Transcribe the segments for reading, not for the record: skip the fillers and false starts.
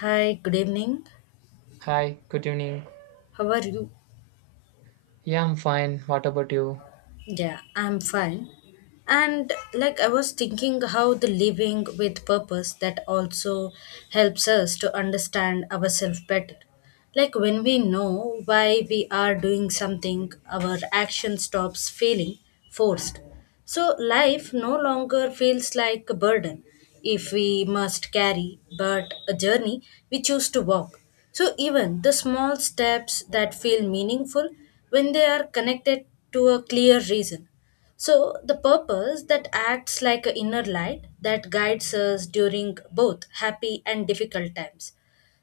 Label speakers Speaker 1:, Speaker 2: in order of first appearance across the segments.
Speaker 1: Hi, good evening.
Speaker 2: Hi, good evening.
Speaker 1: How are you?
Speaker 2: Yeah, I'm fine. What about you?
Speaker 1: Yeah, I'm fine. And like I was thinking how the living with purpose that also helps us to understand ourselves better. Like when we know why we are doing something, our action stops feeling forced. So life no longer feels like a burden if we must carry, but a journey we choose to walk. So even the small steps that feel meaningful when they are connected to a clear reason. So the purpose that acts like an inner light that guides us during both happy and difficult times.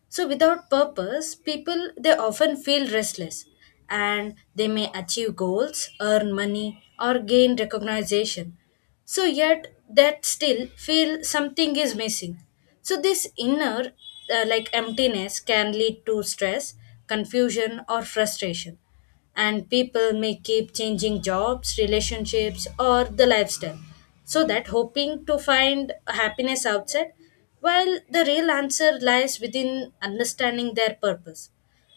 Speaker 1: So without purpose, people they often feel restless, and they may achieve goals, earn money or gain recognition. So yet that still feel something is missing. So this inner like emptiness can lead to stress, confusion or frustration, and people may keep changing jobs, relationships, or the lifestyle so that hoping to find happiness outside while the real answer lies within understanding their purpose.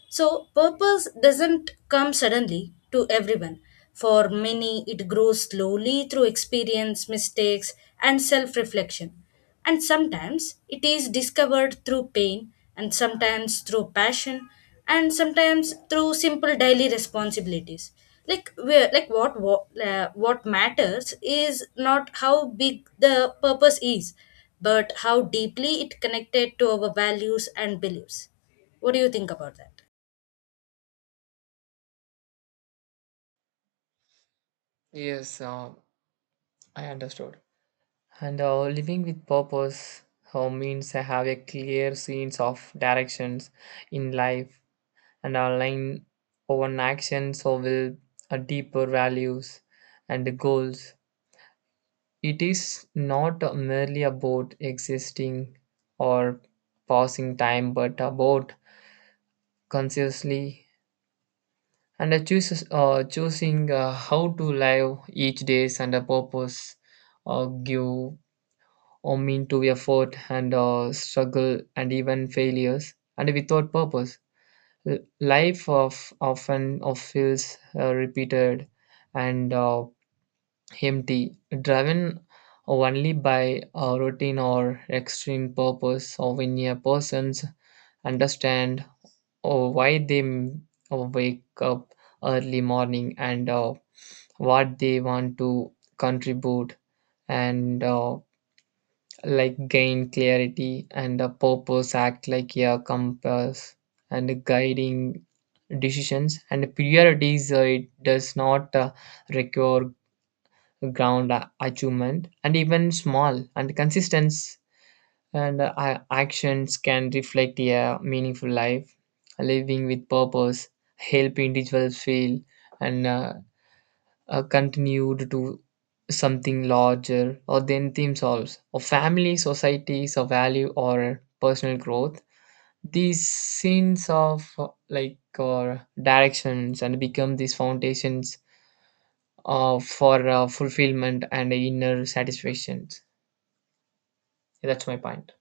Speaker 1: So, purpose doesn't come suddenly to everyone. For many, it grows slowly through experience, mistakes, and self reflection. And sometimes it is discovered through pain, and sometimes through passion, and sometimes through simple daily responsibilities. Like where, like what matters is not how big the purpose is, but how deeply it connected to our values and beliefs. What do you think about that?
Speaker 2: Yes, I understood. And living with purpose means I have a clear sense of directions in life and align over action so will a deeper values and goals. It is not merely about existing or passing time, but about consciously and I chooses choosing how to live each day and a purpose give or mean to effort and struggle and even failures and without purpose L- life of often of feels repeated and empty driven only by a routine or extreme purpose of when a person's understand or why they wake up early morning and what they want to contribute and like gain clarity and a purpose act like a compass and guiding decisions and priorities, it does not require achievement and even small and consistent and actions can reflect a meaningful life living with purpose help individuals feel and continued to something larger or then themselves or family societies or value or personal growth these scenes of like or directions and become these foundations for fulfillment and inner satisfactions. That's my point.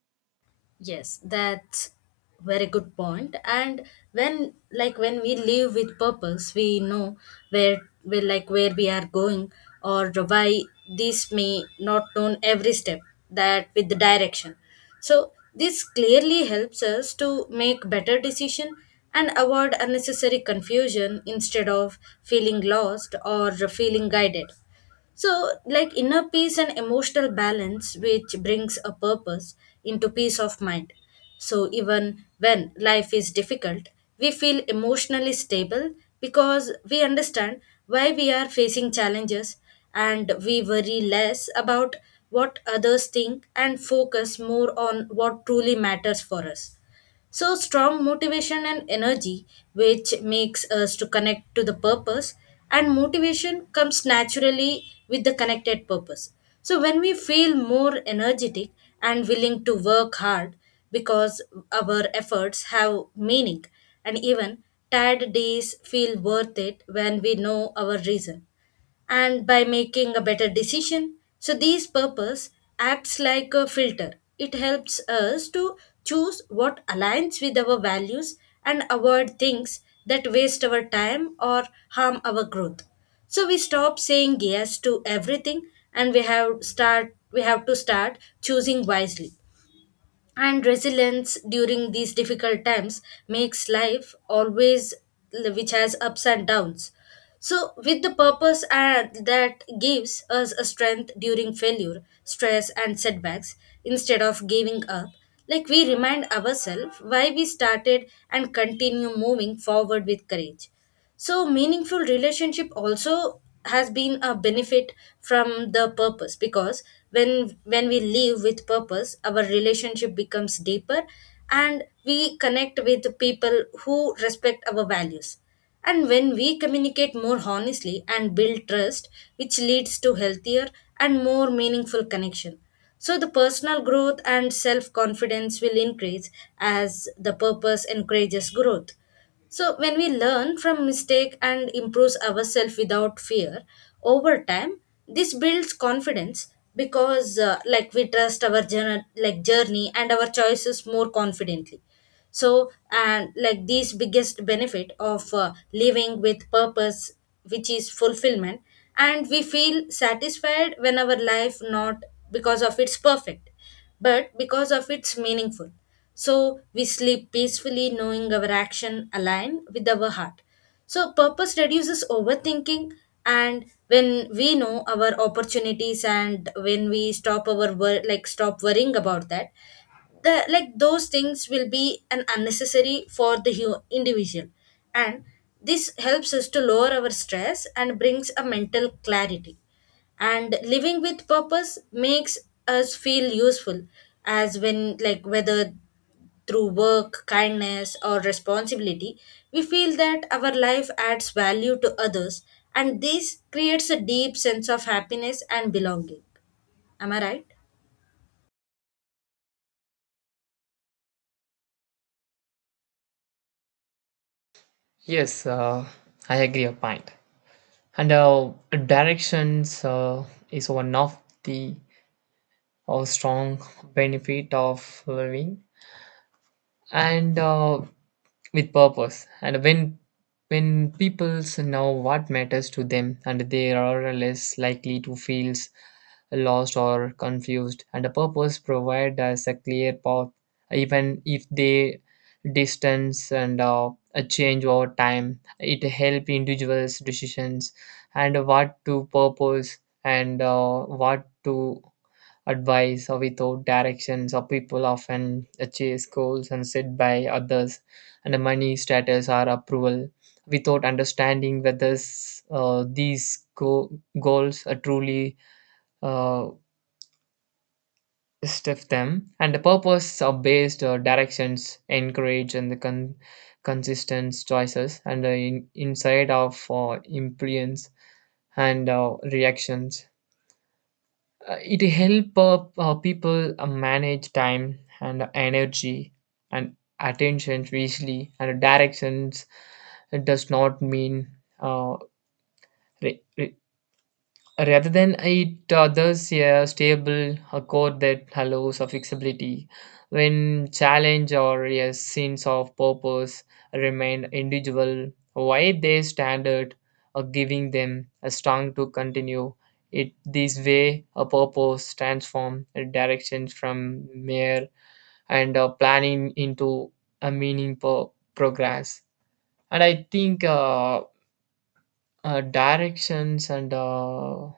Speaker 1: Yes, that's very good point. And when like when we live with purpose, we know where like where we are going or why, this may not known every step that with the direction. So this clearly helps us to make better decision and avoid unnecessary confusion instead of feeling lost or feeling guided. So, like inner peace and emotional balance, which brings a purpose into peace of mind. So, even when life is difficult, we feel emotionally stable because we understand why we are facing challenges, and we worry less about what others think and focus more on what truly matters for us. So strong motivation and energy, which makes us to connect to the purpose, and motivation comes naturally with the connected purpose. So when we feel more energetic and willing to work hard because our efforts have meaning, and even tired days feel worth it when we know our reason and by making a better decision. So these purpose acts like a filter. It helps us to choose what aligns with our values and avoid things that waste our time or harm our growth. So we stop saying yes to everything, and we have to start choosing wisely and resilience during these difficult times makes life always, which has ups and downs, so with the purpose and that gives us a strength during failure, stress and setbacks. Instead of giving up, like we remind ourselves why we started and continue moving forward with courage. So meaningful relationship also has been a benefit from the purpose, because when we live with purpose our relationship becomes deeper, and we connect with people who respect our values, and when we communicate more honestly and build trust, which leads to healthier and more meaningful connection. So the personal growth and self confidence will increase as the purpose encourages growth. So, when we learn from mistake and improves ourselves without fear, over time, this builds confidence because, like, we trust our journey, like journey and our choices more confidently. So, and like this biggest benefit of living with purpose, which is fulfillment, and we feel satisfied when our life not because of it's perfect but because of its meaningful. So we sleep peacefully knowing our action align with our heart. So purpose reduces overthinking, and when we know our opportunities and when we like stop worrying about that, the like those things will be an unnecessary for the individual, and this helps us to lower our stress and brings a mental clarity. And living with purpose makes us feel useful, as when like whether through work, kindness or responsibility, we feel that our life adds value to others, and this creates a deep sense of happiness and belonging. Am I right?
Speaker 2: Yes, I agree your point. And directions is one of the strong benefit of living and with purpose. And when people know what matters to them, and they are less likely to feel lost or confused, and a purpose provides us a clear path, even if they distance and a change over time. It helps individuals' decisions and what to purpose and what to advice or without directions or people often chase goals and set by others and the money status or approval without understanding whether goals are truly uh, stiff them and the purpose of based directions encourage and the consistent choices and the inside of influence and reactions. It help people manage time and energy and attention easily and directions, it does not mean uh, re- rather than it others a stable a code that allows a flexibility when challenge or a sense of purpose remain individual why they standard or giving them a strong to continue it this way a purpose transform a direction from mere and planning into a meaning progress. And I think directions and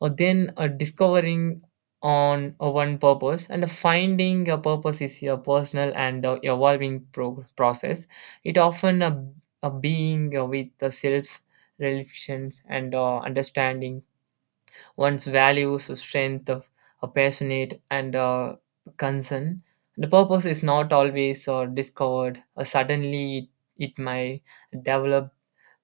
Speaker 2: or then a discovering on a one purpose and a finding a purpose is a personal and evolving process. It often a being with the self reflections and understanding one's values strength of a passionate and concern. The purpose is not always discovered suddenly. It might develop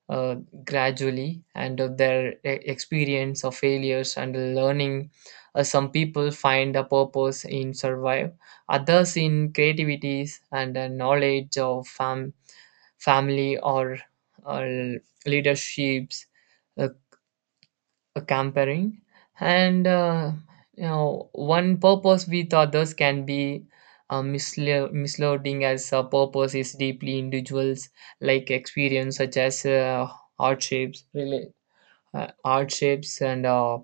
Speaker 2: uh, gradually and of their experience of failures and learning. Some people find a purpose in survive, others in creativities and knowledge of family or uh, leaderships. Uh, Comparing and one purpose with others can be misleading as a purpose is deeply individuals, like experience such as hardships really hardships and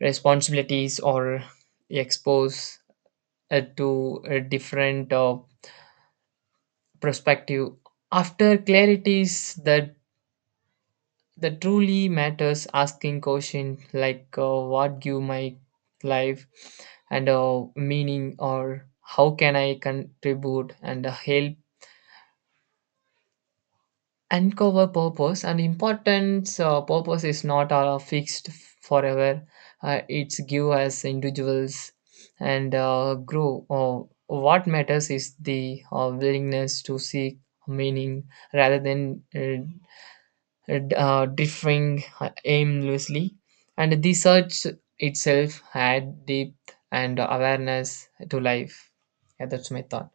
Speaker 2: responsibilities or expose to a different perspective after clarities that the truly matters, asking question like what give my life and meaning or how can I contribute and help uncover purpose and importance. Purpose is not fixed forever, it's give us individuals and grow. What matters is the willingness to seek meaning rather than differing aimlessly, and the search itself had depth and awareness to life. Yeah, that's my thought.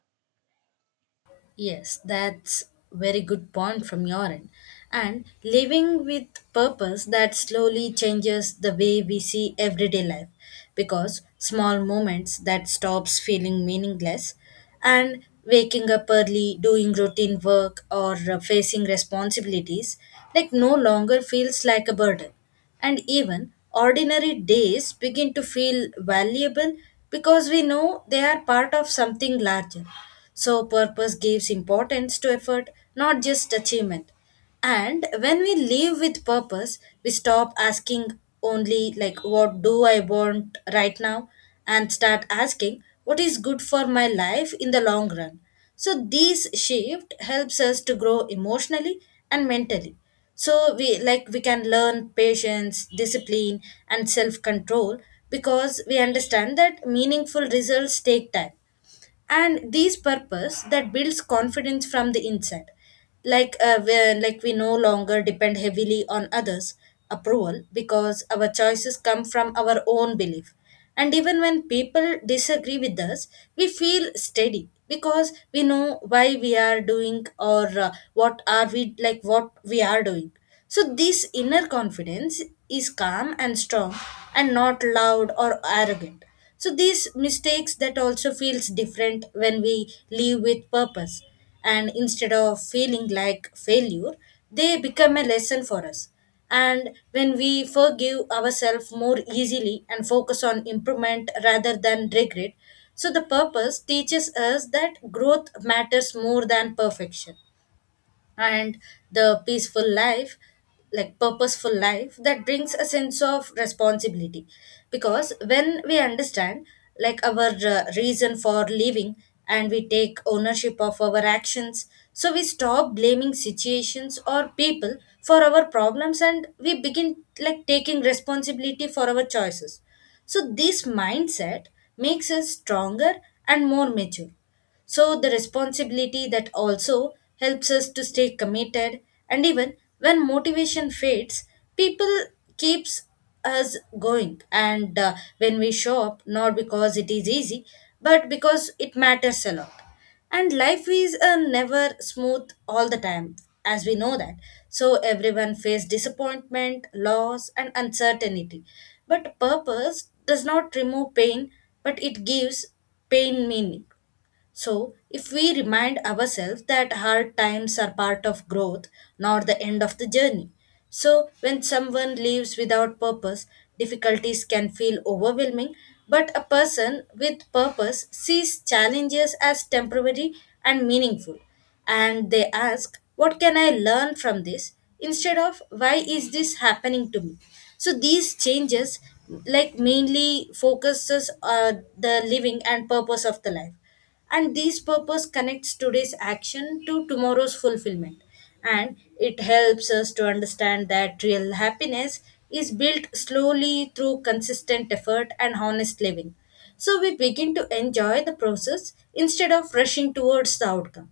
Speaker 1: Yes, that's very good point from your end. And living with purpose that slowly changes the way we see everyday life because small moments that stops feeling meaningless, and waking up early, doing routine work or facing responsibilities like no longer feels like a burden, and even ordinary days begin to feel valuable because we know they are part of something larger. So, purpose gives importance to effort, not just achievement. And when we live with purpose, we stop asking only, like, what do I want right now? And start asking what is good for my life in the long run. So, this shift helps us to grow emotionally and mentally, so we can learn patience, discipline and self control because we understand that meaningful results take time, and these purpose that builds confidence from the inside like like we no longer depend heavily on others approval because our choices come from our own belief, and even when people disagree with us we feel steady because we know why we are doing or what are we like what we are doing. So this inner confidence is calm and strong and not loud or arrogant. So these mistakes that also feels different when we live with purpose, and instead of feeling like failure, they become a lesson for us. And when we forgive ourselves more easily and focus on improvement rather than regret, so the purpose teaches us that growth matters more than perfection. And the peaceful life, like purposeful life that brings a sense of responsibility because when we understand like our reason for living, and we take ownership of our actions, so we stop blaming situations or people for our problems, and we begin like taking responsibility for our choices. So this mindset makes us stronger and more mature. So, the responsibility that also helps us to stay committed, and even when motivation fades, people keeps us going. And when we show up, not because it is easy, but because it matters a lot. And life is never smooth all the time, as we know that. So, everyone faces disappointment, loss, and uncertainty. But purpose does not remove pain, but it gives pain meaning. So, if we remind ourselves that hard times are part of growth, not the end of the journey. So, when someone lives without purpose, difficulties can feel overwhelming, but a person with purpose sees challenges as temporary and meaningful. And they ask, "What can I learn from this?" instead of "Why is this happening to me?" So, these changes like mainly focuses the living and purpose of the life, and this purpose connects today's action to tomorrow's fulfillment, and it helps us to understand that real happiness is built slowly through consistent effort and honest living, so we begin to enjoy the process instead of rushing towards the outcome.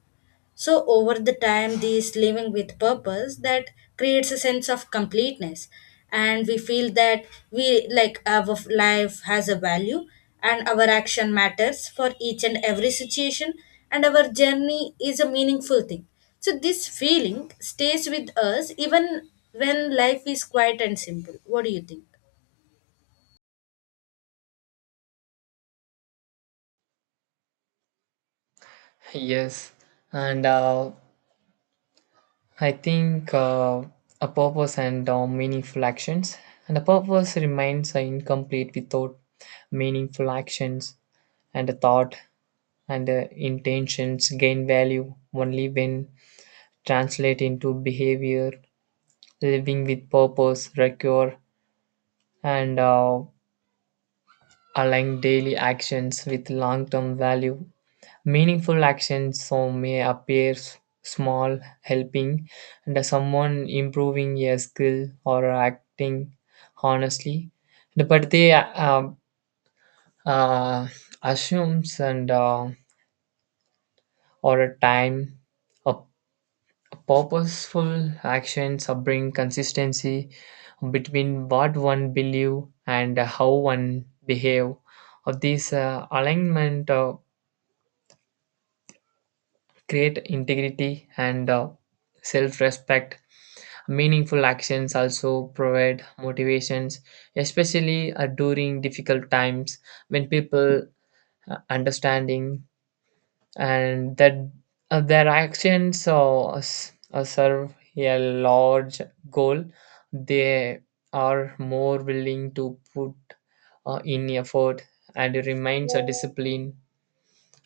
Speaker 1: So, over the time, this living with purpose that creates a sense of completeness, and we feel that we like our life has a value and our action matters for each and every situation, and our journey is a meaningful thing. So, this feeling stays with us even when life is quiet and simple. What do you think?
Speaker 2: Yes, and I think a purpose and meaningful actions, and a purpose remains incomplete without meaningful actions and a thought and intentions gain value only when translate into behavior. Living with purpose require and align daily actions with long term value. Meaningful actions so may appear small, helping and someone improving a skill or acting honestly, but they uh, assumes and or a time of purposeful actions bring consistency between what one believe and how one behave of this alignment create integrity and self-respect. Meaningful actions also provide motivations especially during difficult times when people understanding and that their actions serve a large goal, they are more willing to put in effort and remains a discipline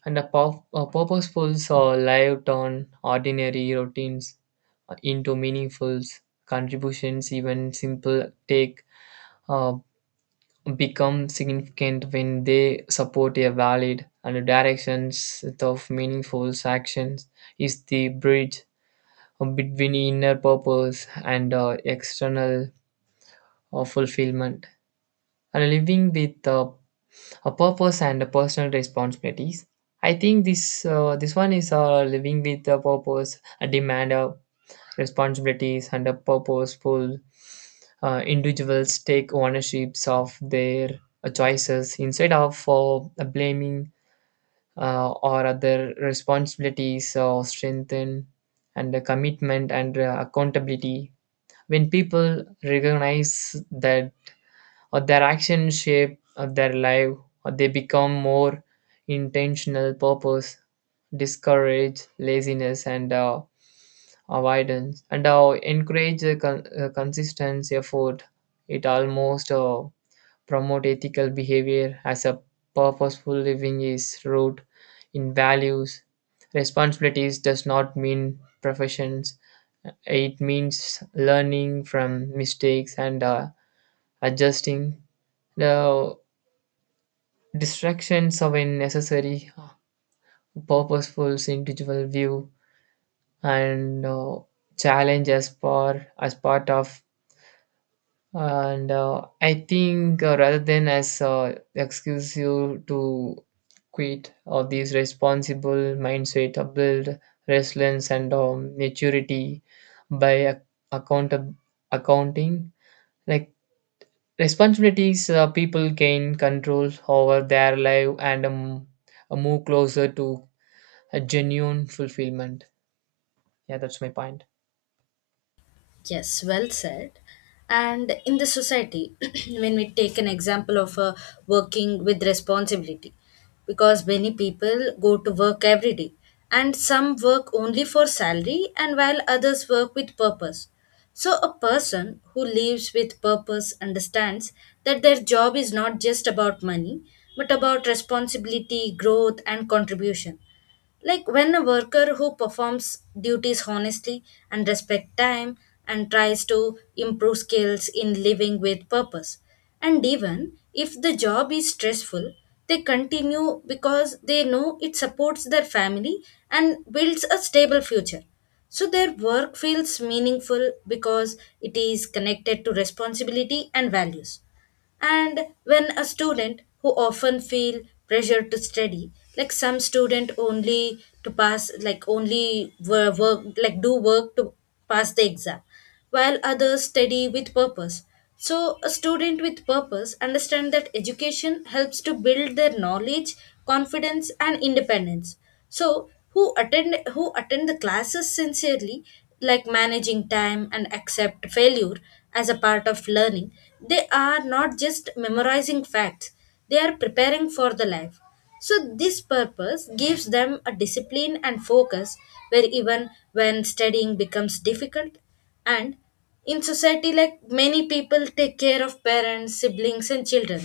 Speaker 2: and a, a purposeful so life turn ordinary routines into meaningful contributions. Even simple take uh, become significant when they support a valid and directions of meaningful actions is the bridge between inner purpose and external fulfillment. And living with a purpose and personal responsibilities, I think this this one is living with a purpose a demand responsibilities, and a purposeful individuals take ownerships of their choices instead of blaming or other responsibilities or strengthen and the commitment and accountability. When people recognize that or their actions shape their life, or they become more intentional. Purpose discourage laziness and avoidance and encourage the consistency effort. It almost promote ethical behavior as a purposeful living is rooted in values. Responsibilities does not mean professions, it means learning from mistakes and adjusting. Now, distractions of a necessary, purposeful, individual view and challenge as part of. And I think rather than as excuse you to quit or these responsible mindset, build resilience and maturity by account accounting, like responsibilities, people gain control over their life and move closer to a genuine fulfillment. Yeah, that's my point.
Speaker 1: Yes, well said. And in the society, when we take an example of working with responsibility, because many people go to work every day, and some work only for salary, and while others work with purpose. So, a person who lives with purpose understands that their job is not just about money, but about responsibility, growth, and contribution. Like when a worker who performs duties honestly and respect time and tries to improve skills in living with purpose. And even if the job is stressful, they continue because they know it supports their family and builds a stable future. So their work feels meaningful because it is connected to responsibility and values. And when a student who often feel pressure to study, like some student only to pass, like only wo- work like do work to pass the exam, while others study with purpose. So a student with purpose understand that education helps to build their knowledge, confidence, and independence. So who attend the classes sincerely, like managing time and accept failure as a part of learning. They are not just memorizing facts, they are preparing for the life. So this purpose gives them a discipline and focus where even when studying becomes difficult. And in society, like many people take care of parents, siblings, and children.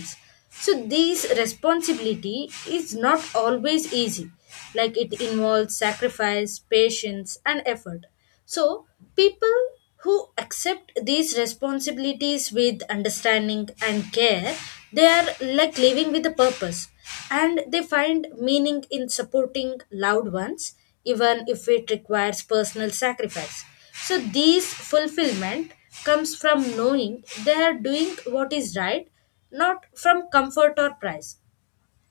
Speaker 1: So this responsibility is not always easy, like it involves sacrifice, patience, and effort. So people who accept these responsibilities with understanding and care, they are like living with a purpose, and they find meaning in supporting loved ones even if it requires personal sacrifice. So these fulfillment comes from knowing they are doing what is right, not from comfort or price.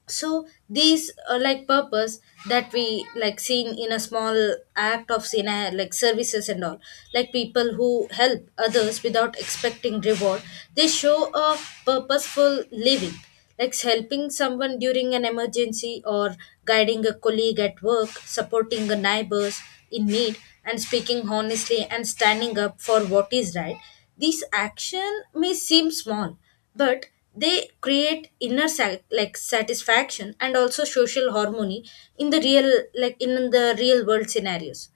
Speaker 1: So these like purpose that we like seen in a small act of seen like services and all, like people who help others without expecting reward, they show a purposeful living. Like helping someone during an emergency, or guiding a colleague at work, supporting a neighbors in need, and speaking honestly and standing up for what is right. This action may seem small, but they create inner like satisfaction and also social harmony. In the real, like in the real world scenarios,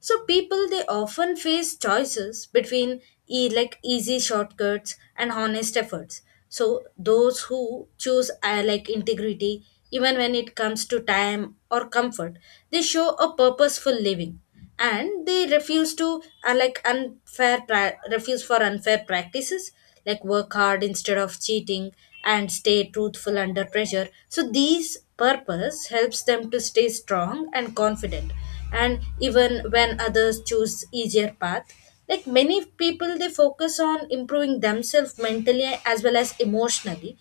Speaker 1: so people they often face choices between like easy shortcuts and honest efforts. So those who choose like integrity, even when it comes to time or comfort, they show a purposeful living, and they refuse to refuse for unfair practices, like work hard instead of cheating and stay truthful under pressure. So these purpose helps them to stay strong and confident, and even when others choose easier path, like many people they focus on improving themselves mentally as well as emotionally.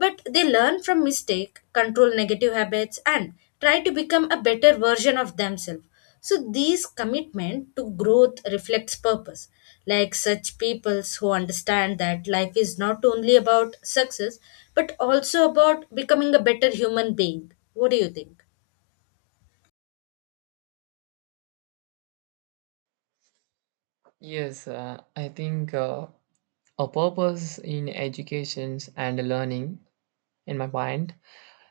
Speaker 1: But they learn from mistake, control negative habits, and try to become a better version of themselves. So these commitment to growth reflects purpose. Like such peoples who understand that life is not only about success, but also about becoming a better human being. What do you think?
Speaker 2: Yes, I think a purpose in education and learning, in my mind,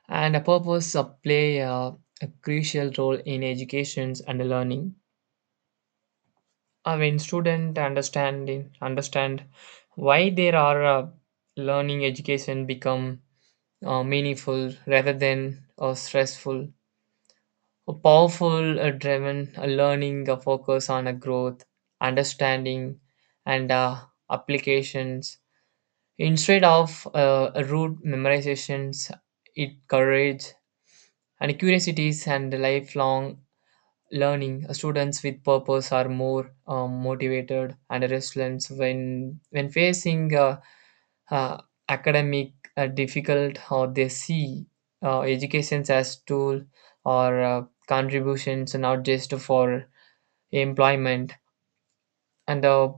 Speaker 2: and a purpose play a crucial role in education and learning. When student understanding understand why there are learning, education become meaningful rather than stressful. A powerful, driven learning focus on a growth, understanding, and applications instead of a rote memorizations. It courage and curiosities and lifelong learning. Students with purpose are more motivated and resilient when facing uh, academic difficult, how they see educations as tool or contributions not just for employment. And the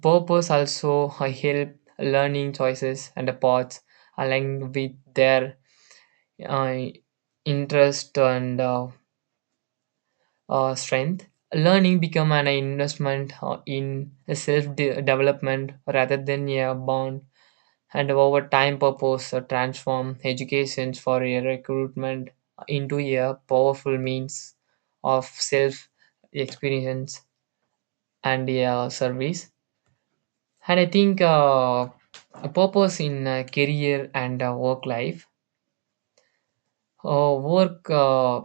Speaker 2: purpose also help learning choices and the paths aligned with their uh, interest and strength. Learning become an investment in development rather than a bond. And over time purpose transform educations for a recruitment into a powerful means of self experience and a service. And I think a purpose in career and work life, work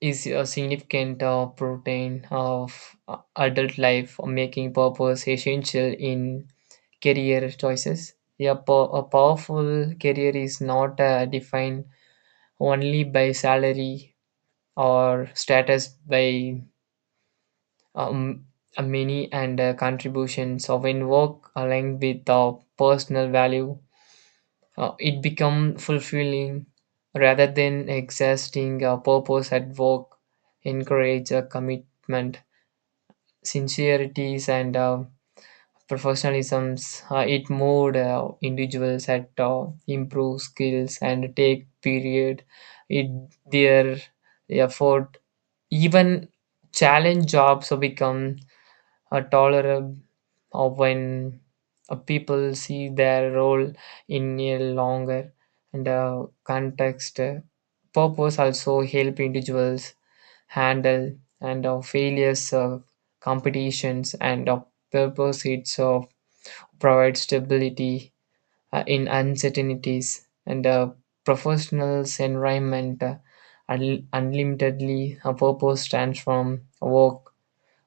Speaker 2: is a significant protein of adult life making purpose essential in career choices. Yeah, a powerful career is not defined only by salary or status by um, a many and contributions. So when work aligned with our personal value, it become fulfilling rather than exhausting. Our purpose at work encourage a commitment sincerities and professionalisms, it moved individuals at improve skills and take period it their effort. Even challenge jobs become a tolerable when people see their role in a longer and context. Purpose also help individuals handle and failures, competitions, and purpose itself provide stability in uncertainties and a professional's environment. Unlimitedly a purpose stands from work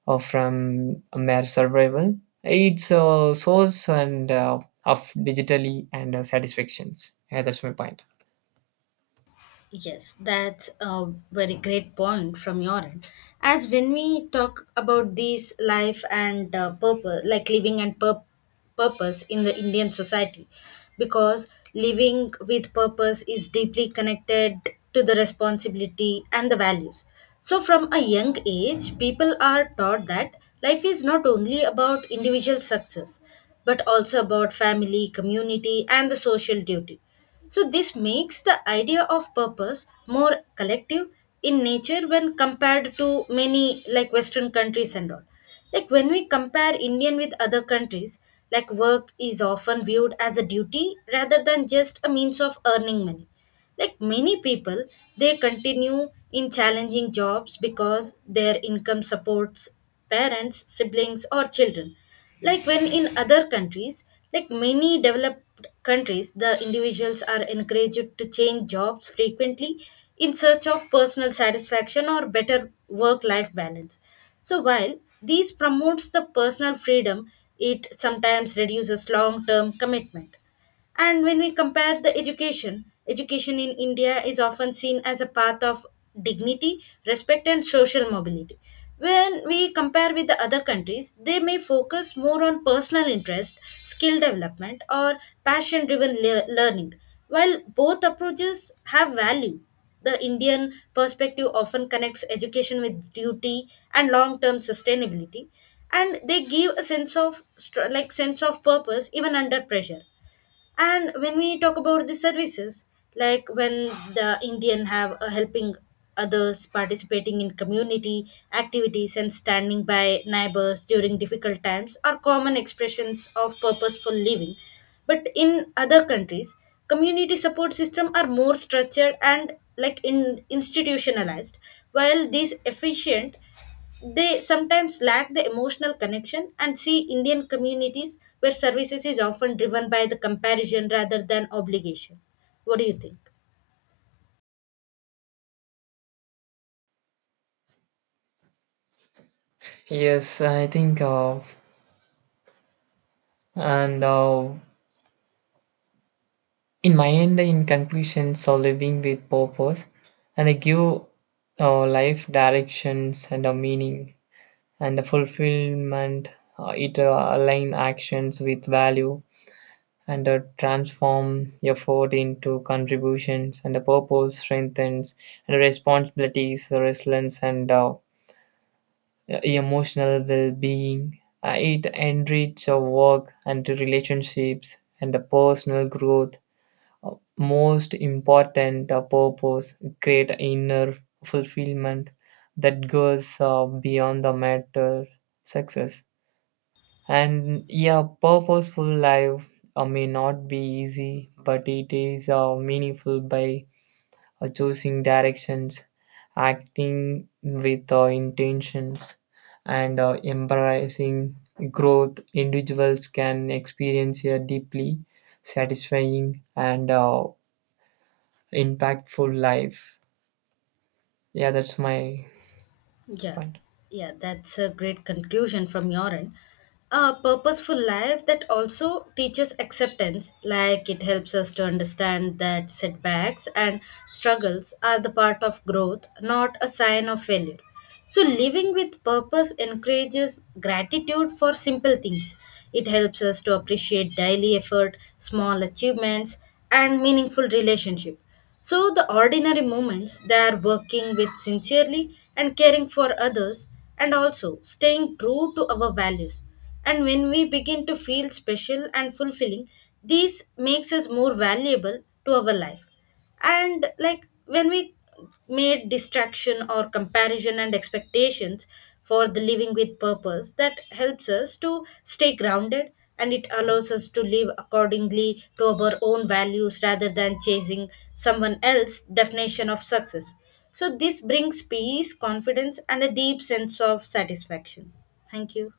Speaker 2: or from mere survival, it's a source and of digitally and satisfactions. Yeah, that's my point.
Speaker 1: Yes, that's a very great point from your end. As when we talk about these life and purpose, like living and purpose in the Indian society, because living with purpose is deeply connected to the responsibility and the values. So, from a young age, people are taught that life is not only about individual success, but also about family, community, and the social duty. So, this makes the idea of purpose more collective in nature when compared to many like Western countries and all. Like, when we compare Indian with other countries, like work is often viewed as a duty rather than just a means of earning money. Like many people, they continue in challenging jobs because their income supports parents, siblings, or children. Like when in other countries, like many developed countries, the individuals are encouraged to change jobs frequently in search of personal satisfaction or better work life balance. So while this promotes the personal freedom, it sometimes reduces long term commitment. And when we compare the education, education in India is often seen as a path of dignity, respect, and social mobility. When we compare with the other countries, they may focus more on personal interest, skill development, or passion driven learning. While both approaches have value, the Indian perspective often connects education with duty and long-term sustainability, and they give a sense of like sense of purpose even under pressure. And when we talk about the services, like when the indian have a helping others, participating in community activities, and standing by neighbors during difficult times are common expressions of purposeful living. But in other countries, community support systems are more structured and like in institutionalized. While these efficient, they sometimes lack the emotional connection and see Indian communities where services is often driven by the comparison rather than obligation. What do you think?
Speaker 2: Yes, I think and in my end in conclusion, so living with purpose and I give life directions and a meaning and the fulfillment, it align actions with value and transform effort into contributions and the purpose strengthens and responsibilities resilience and emotional well-being. It enriches our work and relationships and the personal growth. Uh, Most important purpose create inner fulfillment that goes beyond the matter success. And yeah, purposeful life may not be easy, but it is meaningful. By choosing directions, acting with intentions, and embracing growth, individuals can experience a deeply satisfying and impactful life. Yeah, that's my
Speaker 1: Yeah,
Speaker 2: point.
Speaker 1: yeah, that's a great conclusion from your end. A purposeful life that also teaches acceptance, like it helps us to understand that setbacks and struggles are the part of growth, not a sign of failure. So, living with purpose encourages gratitude for simple things. It helps us to appreciate daily effort, small achievements, and meaningful relationship. So, the ordinary moments they are working with sincerely and caring for others, and also staying true to our values. And when we begin to feel special and fulfilling, this makes us more valuable to our life. And like when we made distraction or comparison and expectations for the living with purpose that helps us to stay grounded, and it allows us to live accordingly to our own values rather than chasing someone else's definition of success. So, this brings peace, confidence, and a deep sense of satisfaction. Thank you.